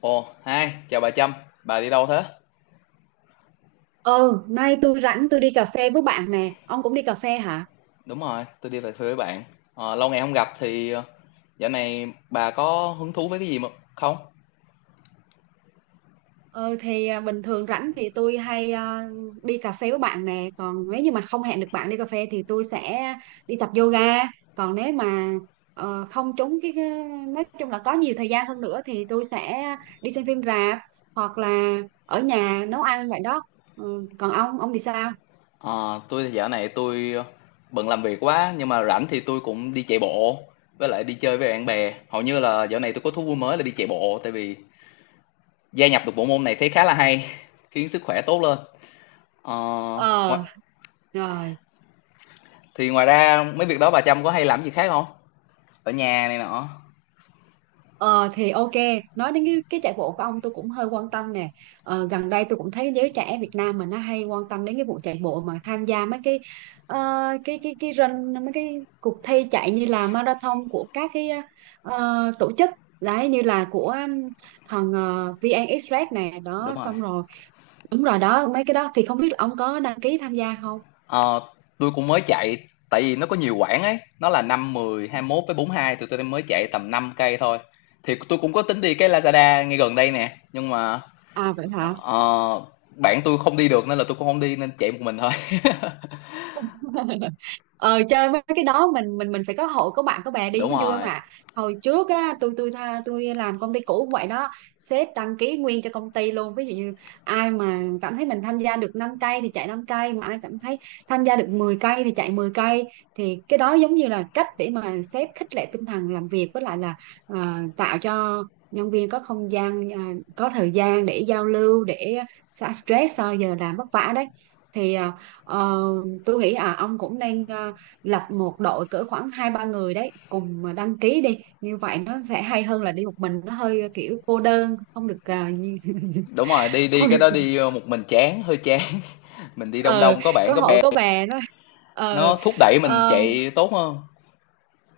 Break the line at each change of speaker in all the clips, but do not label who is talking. Ồ, hai chào bà Trâm, bà đi đâu thế?
Ừ, nay tôi rảnh tôi đi cà phê với bạn nè. Ông cũng đi cà phê hả?
Đúng rồi, tôi đi về quê với bạn. Ờ, lâu ngày không gặp thì dạo này bà có hứng thú với cái gì mà không?
Ừ thì bình thường rảnh thì tôi hay đi cà phê với bạn nè. Còn nếu như mà không hẹn được bạn đi cà phê thì tôi sẽ đi tập yoga. Còn nếu mà không trúng nói chung là có nhiều thời gian hơn nữa thì tôi sẽ đi xem phim rạp hoặc là ở nhà nấu ăn vậy đó. Ừ, còn ông thì sao?
Ờ, tôi thì dạo này bận làm việc quá nhưng mà rảnh thì tôi cũng đi chạy bộ với lại đi chơi với bạn bè. Hầu như là dạo này tôi có thú vui mới là đi chạy bộ tại vì gia nhập được bộ môn này thấy khá là hay, khiến sức khỏe tốt lên. Ờ,
Ờ,
ngoa-
rồi.
thì ngoài ra mấy việc đó bà Trâm có hay làm gì khác không? Ở nhà này nọ.
Ờ thì ok, nói đến cái chạy bộ của ông tôi cũng hơi quan tâm nè. Ờ, gần đây tôi cũng thấy giới trẻ Việt Nam mình nó hay quan tâm đến cái vụ chạy bộ mà tham gia mấy cái ờ, cái run mấy cái cuộc thi chạy như là marathon của các cái tổ chức đấy, như là của thằng VN Express này đó,
Đúng rồi.
xong rồi đúng rồi đó, mấy cái đó thì không biết là ông có đăng ký tham gia không?
Ờ, tôi cũng mới chạy tại vì nó có nhiều quãng ấy, nó là năm mười hai mốt với bốn hai, tụi tôi mới chạy tầm 5 cây thôi, thì tôi cũng có tính đi cái Lazada ngay gần đây nè nhưng mà
À vậy hả?
ờ, bạn tôi không đi được nên là tôi cũng không đi nên chạy một mình thôi.
Ờ Chơi mấy cái đó mình phải có hội có bạn có bè đi
Đúng
mới vui, không
rồi.
ạ. Hồi trước á, tôi làm công ty cũ cũng vậy đó, sếp đăng ký nguyên cho công ty luôn, ví dụ như ai mà cảm thấy mình tham gia được 5 cây thì chạy 5 cây, mà ai cảm thấy tham gia được 10 cây thì chạy 10 cây. Thì cái đó giống như là cách để mà sếp khích lệ tinh thần làm việc, với lại là tạo cho nhân viên có không gian, có thời gian để giao lưu, để xả stress sau giờ làm vất vả đấy. Thì ờ, tôi nghĩ ông cũng nên lập một đội cỡ khoảng hai ba người đấy cùng mà đăng ký đi, như vậy nó sẽ hay hơn là đi một mình, nó hơi kiểu cô đơn, không được
Đúng rồi, đi đi,
không
cái
được.
đó đi ờ, một mình chán, hơi chán. Mình đi đông
ờ
đông có bạn
có
có
hội
bè,
có bè đó. ờ
nó thúc đẩy mình
ờ,
chạy tốt hơn.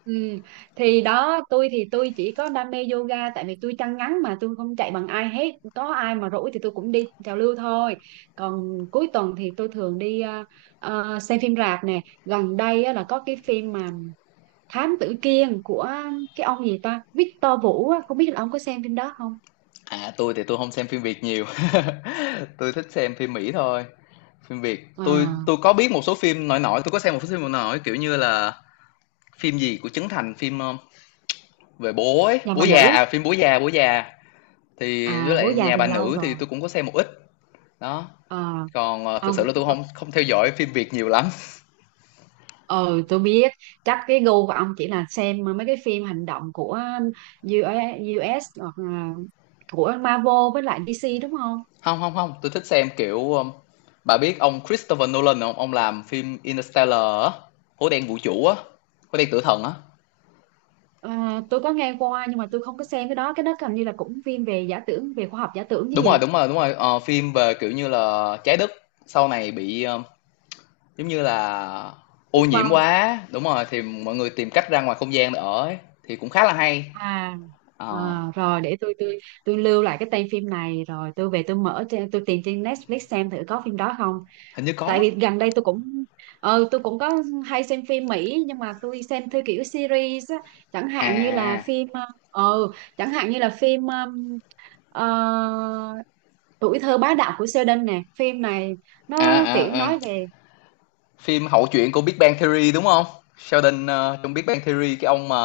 ừm. Thì đó, tôi thì tôi chỉ có đam mê yoga, tại vì tôi chân ngắn mà tôi không chạy bằng ai hết, có ai mà rỗi thì tôi cũng đi trào lưu thôi. Còn cuối tuần thì tôi thường đi xem phim rạp nè. Gần đây á, là có cái phim mà Thám tử Kiên của cái ông gì ta, Victor Vũ á, không biết là ông có xem phim đó không.
À, tôi thì tôi không xem phim Việt nhiều. Tôi thích xem phim Mỹ thôi. Phim Việt, tôi
à,
tôi có biết một số phim nổi nổi, tôi có xem một số phim nổi nổi, kiểu như là phim gì của Trấn Thành, phim, về bố ấy,
Nhà
Bố
Bà
Già,
Nữ.
à, phim Bố Già, Bố Già, thì với
À, Bố
lại
Già
Nhà
thì
Bà
lâu
Nữ thì
rồi.
tôi cũng có xem một ít, đó.
À,
Còn, ờ, thực sự là
ông,
tôi không không theo dõi phim Việt nhiều lắm.
ờ tôi biết, chắc cái gu của ông chỉ là xem mấy cái phim hành động của u US hoặc là của Marvel với lại DC đúng không.
không không không tôi thích xem, kiểu, bà biết ông Christopher Nolan hông? Ông làm phim Interstellar á, Hố Đen Vũ Trụ á, Hố Đen Tử Thần á.
À, tôi có nghe qua nhưng mà tôi không có xem cái đó, cái đó hình như là cũng phim về giả tưởng, về khoa học giả tưởng chứ
Đúng rồi,
gì.
đúng rồi, đúng rồi, ờ, phim về, kiểu như là, Trái Đất sau này bị, ờ, giống như là ô
Diệt
nhiễm
vong.
quá, đúng rồi, thì mọi người tìm cách ra ngoài không gian để ở ấy, thì cũng khá là hay.
À. ờ
Ờ,
Rồi, để tôi lưu lại cái tên phim này, rồi tôi về tôi mở trên, tôi tìm trên Netflix xem thử có phim đó không.
hình như
Tại
có.
vì gần đây tôi cũng tôi cũng có hay xem phim Mỹ, nhưng mà tôi xem theo kiểu series á, chẳng
À,
hạn như là
à,
phim ờ ờ, chẳng hạn như là phim ờ, Tuổi Thơ Bá Đạo Của Sheldon nè, phim này
à,
nó kiểu
à, à, ừ.
nói về
Phim hậu truyện của Big Bang Theory đúng không? Sheldon ờ, trong Big Bang Theory cái ông mà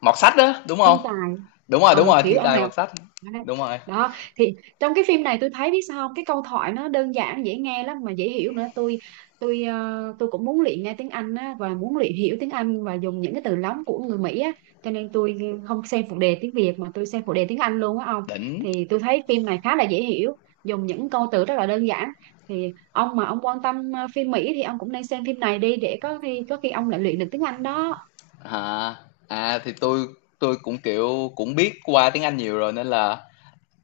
mọt sách đó, đúng không?
thiên tài,
Đúng rồi,
kiểu
thiên
ông
tài
này, ông
mọt sách.
này.
Đúng rồi,
Đó, thì trong cái phim này tôi thấy, biết sao không, cái câu thoại nó đơn giản dễ nghe lắm mà dễ hiểu nữa, tôi cũng muốn luyện nghe tiếng Anh á, và muốn luyện hiểu tiếng Anh và dùng những cái từ lóng của người Mỹ á, cho nên tôi không xem phụ đề tiếng Việt mà tôi xem phụ đề tiếng Anh luôn á ông.
đỉnh.
Thì tôi thấy phim này khá là dễ hiểu, dùng những câu từ rất là đơn giản, thì ông mà ông quan tâm phim Mỹ thì ông cũng nên xem phim này đi, để có khi ông lại luyện được tiếng Anh đó.
À, à thì tôi, cũng kiểu cũng biết qua tiếng Anh nhiều rồi nên là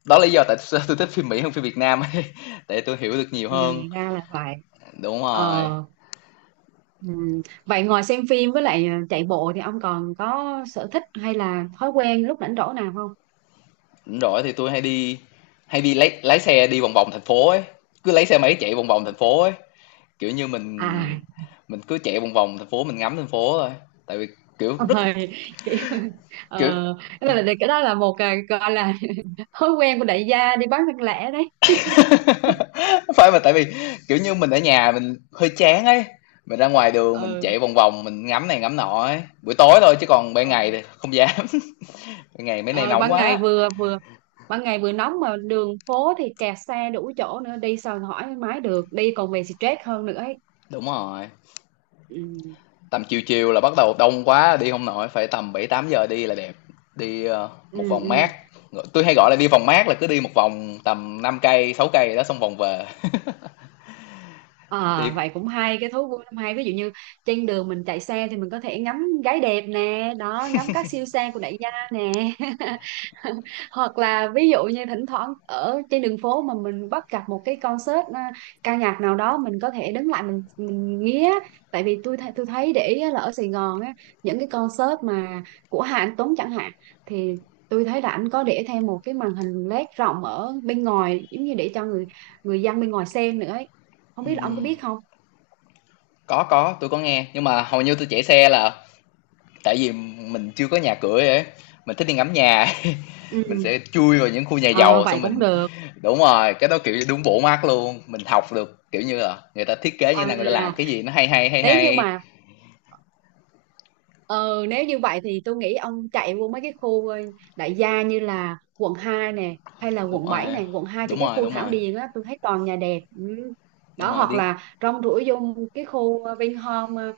đó là lý do tại sao tôi thích phim Mỹ hơn phim Việt Nam ấy. Tại tôi hiểu được nhiều
À,
hơn.
ra là vậy.
Đúng rồi.
Ờ. Ừ. Vậy ngoài xem phim với lại chạy bộ thì ông còn có sở thích hay là thói quen lúc rảnh rỗi nào không?
Đúng rồi, thì tôi hay đi, hay đi lấy lái xe đi vòng vòng thành phố ấy, cứ lấy xe máy chạy vòng vòng thành phố ấy, kiểu như
À,
mình mình cứ chạy vòng vòng thành phố, mình ngắm thành phố thôi, tại vì kiểu
ông
rất
ơi, kiểu,
kiểu
ờ, cái đó là một gọi là thói quen của đại gia đi bán thân lẻ đấy.
phải mà, tại vì kiểu như mình ở nhà mình hơi chán ấy, mình ra ngoài đường mình
Ừ,
chạy vòng vòng mình ngắm này ngắm nọ ấy, buổi tối thôi chứ còn ban ngày
ừ.
thì không dám. Ban ngày mấy nay
Ờ,
nóng quá.
ban ngày vừa nóng mà đường phố thì kẹt xe đủ chỗ nữa, đi sao hỏi mái được, đi còn về stress hơn nữa ấy.
Đúng rồi,
Ừ.
tầm chiều chiều là bắt đầu đông quá đi không nổi, phải tầm 7 8 giờ đi là đẹp. Đi ờ, một
Ừ,
vòng
ừ.
mát, tôi hay gọi là đi vòng mát là cứ đi một vòng tầm 5 cây 6 cây đó xong vòng về.
À,
Đi
vậy cũng hay cái thú vui, năm hay ví dụ như trên đường mình chạy xe thì mình có thể ngắm gái đẹp nè đó, ngắm các siêu xe của đại gia nè, hoặc là ví dụ như thỉnh thoảng ở trên đường phố mà mình bắt gặp một cái concert ca nhạc nào đó, mình có thể đứng lại mình nghe. Tại vì tôi thấy để ý á, là ở Sài Gòn á, những cái concert mà của Hà Anh Tuấn chẳng hạn, thì tôi thấy là anh có để thêm một cái màn hình LED rộng ở bên ngoài, giống như để cho người người dân bên ngoài xem nữa ấy, không biết là ông có
ừm,
biết không.
có, tôi có nghe nhưng mà hầu như tôi chạy xe là tại vì mình chưa có nhà cửa ấy, mình thích đi ngắm nhà. Mình
Ừ.
sẽ chui vào những khu nhà
Ờ,
giàu
vậy
xong
cũng
mình
được.
đúng rồi cái đó kiểu như đúng bộ mắt luôn, mình học được kiểu như là người ta thiết kế như thế nào, người ta làm
À,
cái gì, nó hay hay hay
nếu như
hay
mà ờ, nếu như vậy thì tôi nghĩ ông chạy vô mấy cái khu đại gia, như là quận 2 nè, hay là
đúng
quận 7
rồi,
này. Quận hai thì
đúng
cái
rồi,
khu
đúng
Thảo
rồi,
Điền á, tôi thấy toàn nhà đẹp. Ừ.
đúng
Đó,
rồi
hoặc
đi.
là rong ruổi vô cái khu Vinhome,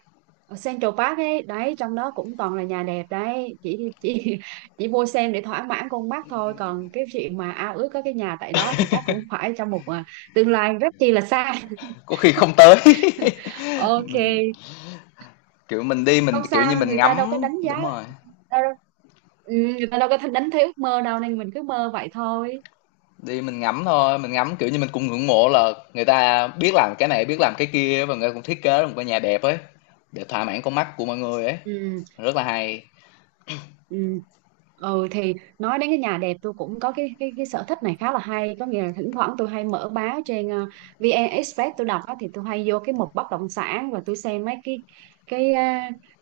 ở Central Park ấy đấy, trong đó cũng toàn là nhà đẹp đấy, chỉ chỉ mua xem để thỏa mãn con mắt thôi, còn cái chuyện mà ao ước có cái nhà tại đó thì chắc cũng phải trong một tương lai rất chi là xa.
Có khi không tới. Mình,
Ok,
kiểu, mình đi mình,
không
kiểu như,
sao,
mình
người ta đâu có
ngắm
đánh giá
đúng rồi,
đâu, đâu. Ừ, người ta đâu có đánh, thấy ước mơ đâu, nên mình cứ mơ vậy thôi.
đi mình ngắm thôi, mình ngắm, kiểu như, mình cũng ngưỡng mộ là người ta biết làm cái này, biết làm cái kia và người ta cũng thiết kế ra một cái nhà đẹp ấy, để thỏa mãn con mắt của mọi người ấy,
Ừ.
rất là hay.
Ừ. Ừ, thì nói đến cái nhà đẹp, tôi cũng có cái sở thích này khá là hay, có nghĩa là thỉnh thoảng tôi hay mở báo trên VN Express tôi đọc á, thì tôi hay vô cái mục bất động sản, và tôi xem mấy cái cái ờ,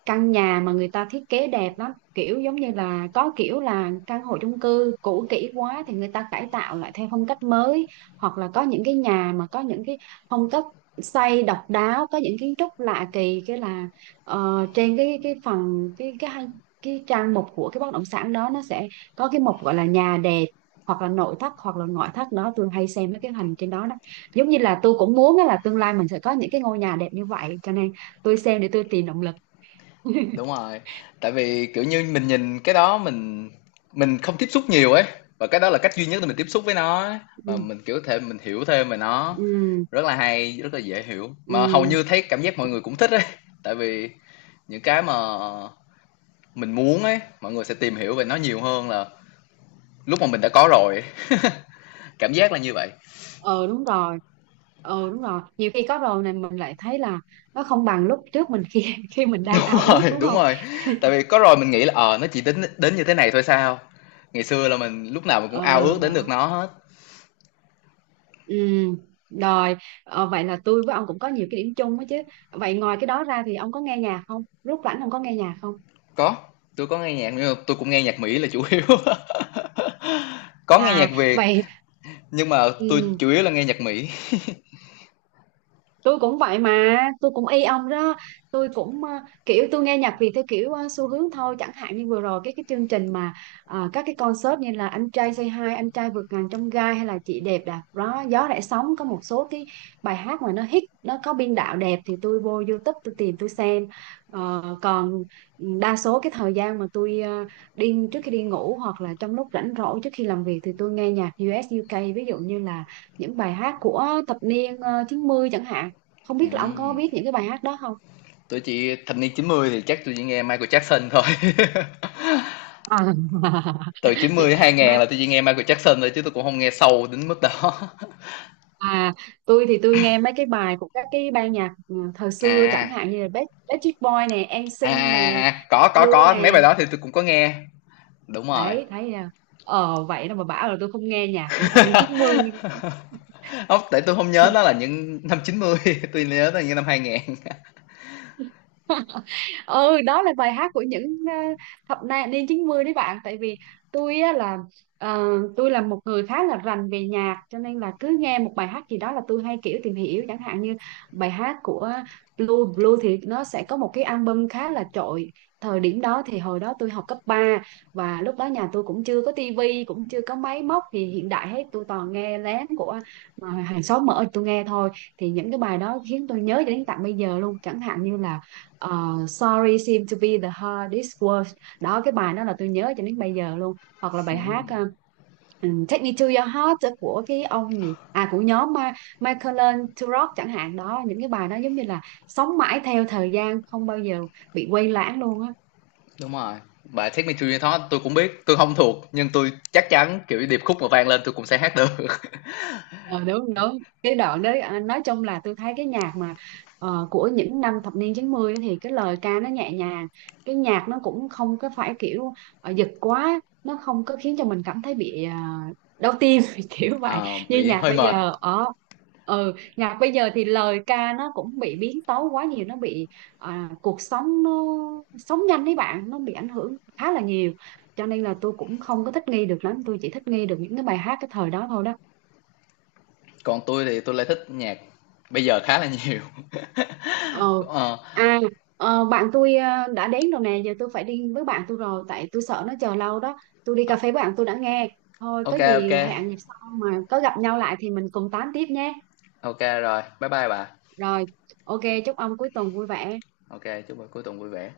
căn nhà mà người ta thiết kế đẹp lắm, kiểu giống như là có kiểu là căn hộ chung cư cũ kỹ quá thì người ta cải tạo lại theo phong cách mới, hoặc là có những cái nhà mà có những cái phong cách xây độc đáo, có những kiến trúc lạ kỳ, cái là trên cái phần cái trang mục của cái bất động sản đó, nó sẽ có cái mục gọi là nhà đẹp, hoặc là nội thất hoặc là ngoại thất đó, tôi hay xem mấy cái hình trên đó đó, giống như là tôi cũng muốn á, là tương lai mình sẽ có những cái ngôi nhà đẹp như vậy, cho nên tôi xem để tôi tìm động lực.
Đúng rồi, tại vì, kiểu như, mình nhìn cái đó mình không tiếp xúc nhiều ấy, và cái đó là cách duy nhất để mình tiếp xúc với nó ấy,
Ừ,
và mình, kiểu, thể mình hiểu thêm về nó.
ừ,
Rất là hay, rất là dễ hiểu,
ừ.
mà hầu như thấy cảm giác mọi người cũng thích ấy, tại vì những cái mà mình muốn ấy mọi người sẽ tìm hiểu về nó nhiều hơn là lúc mà mình đã có rồi, cảm giác là như vậy.
Ờ Đúng rồi. Đúng rồi, nhiều khi có rồi này mình lại thấy là nó không bằng lúc trước mình, khi khi mình đang
Đúng
ao ước,
rồi,
đúng
đúng
không.
rồi, tại vì có rồi mình nghĩ là ờ à, nó chỉ đến đến như thế này thôi sao, ngày xưa là mình lúc nào mình cũng ao
Ờ
ước đến được
Đó.
nó hết.
Ừ, rồi, vậy là tôi với ông cũng có nhiều cái điểm chung đó chứ. Vậy ngoài cái đó ra thì ông có nghe nhạc không? Rút rảnh ông có nghe nhạc không?
Có, tôi có nghe nhạc nhưng mà tôi cũng nghe nhạc Mỹ là chủ yếu, có nghe nhạc
À,
Việt
vậy.
nhưng mà
Ừ,
tôi chủ yếu là nghe nhạc Mỹ.
tôi cũng vậy mà, tôi cũng y ông đó, tôi cũng kiểu tôi nghe nhạc Việt theo kiểu xu hướng thôi, chẳng hạn như vừa rồi cái chương trình mà các cái concert như là Anh Trai Say Hi, Anh Trai Vượt Ngàn Chông Gai, hay là Chị Đẹp Đạp gió gió Rẽ Sóng, có một số cái bài hát mà nó hit, nó có biên đạo đẹp, thì tôi vô YouTube tôi tìm tôi xem. Ờ, còn đa số cái thời gian mà tôi đi trước khi đi ngủ, hoặc là trong lúc rảnh rỗi trước khi làm việc, thì tôi nghe nhạc US UK, ví dụ như là những bài hát của thập niên 90 chẳng hạn, không biết là ông có
Ừm,
biết những cái bài hát đó không.
tôi chỉ thập niên 90 thì chắc tôi chỉ nghe Michael Jackson thôi.
à,
Từ 90 đến 2000
mà
là tôi chỉ nghe Michael Jackson thôi chứ tôi cũng không nghe sâu đến mức đó.
à, tôi thì tôi nghe mấy cái bài của các cái ban nhạc thời xưa,
À à,
chẳng hạn như là Backstreet Boy nè, en
à,
sinh nè,
à. Có
Blue
có mấy
nè,
bài đó thì tôi cũng có nghe đúng rồi.
đấy thấy chưa? Vậy đâu mà bảo là tôi không nghe nhạc của thập niên 90.
Không tại tôi không nhớ nó là những năm 90, tôi nhớ nó là những năm 2000.
Ừ, đó là bài hát của những ờ, niên 90 đấy bạn, tại vì tôi á là ờ, tôi là một người khá là rành về nhạc, cho nên là cứ nghe một bài hát gì đó là tôi hay kiểu tìm hiểu, chẳng hạn như bài hát của Blue Blue thì nó sẽ có một cái album khá là trội thời điểm đó. Thì hồi đó tôi học cấp ba, và lúc đó nhà tôi cũng chưa có tivi, cũng chưa có máy móc thì hiện đại hết, tôi toàn nghe lén của mà hàng xóm mở tôi nghe thôi, thì những cái bài đó khiến tôi nhớ cho đến tận bây giờ luôn, chẳng hạn như là ờ, Sorry Seem to Be the Hardest Word đó, cái bài đó là tôi nhớ cho đến bây giờ luôn, hoặc là
Ừ,
bài hát Take Me to Your Heart của cái ông gì của nhóm Michael Turok chẳng hạn đó, những cái bài đó giống như là sống mãi theo thời gian, không bao giờ bị quay lãng luôn á.
đúng rồi, bài Take Me To Your Thought tôi cũng biết, tôi không thuộc nhưng tôi chắc chắn kiểu điệp khúc mà vang lên tôi cũng sẽ hát được.
Ờ, đúng đúng cái đoạn đấy. À, nói chung là tôi thấy cái nhạc mà của những năm thập niên 90 ấy thì cái lời ca nó nhẹ nhàng, cái nhạc nó cũng không có phải kiểu giật quá, nó không có khiến cho mình cảm thấy bị đau tim kiểu vậy
Ờ,
như
bị
nhạc
hơi
bây
mệt.
giờ. Ở ừ Nhạc bây giờ thì lời ca nó cũng bị biến tấu quá nhiều, nó bị cuộc sống nó sống nhanh đấy bạn, nó bị ảnh hưởng khá là nhiều, cho nên là tôi cũng không có thích nghi được lắm, tôi chỉ thích nghi được những cái bài hát cái thời đó thôi đó.
Còn tôi thì tôi lại thích nhạc bây giờ khá là nhiều.
Ờ. à, Bạn tôi đã đến rồi nè, giờ tôi phải đi với bạn tôi rồi, tại tôi sợ nó chờ lâu đó. Tôi đi
Ờ,
cà phê với bạn tôi đã nghe. Thôi, có
OK, OK,
gì hẹn dịp sau mà có gặp nhau lại thì mình cùng tám tiếp nhé.
OK rồi. Bye bye bà.
Rồi, ok, chúc ông cuối tuần vui vẻ.
OK, chúc buổi cuối tuần vui vẻ.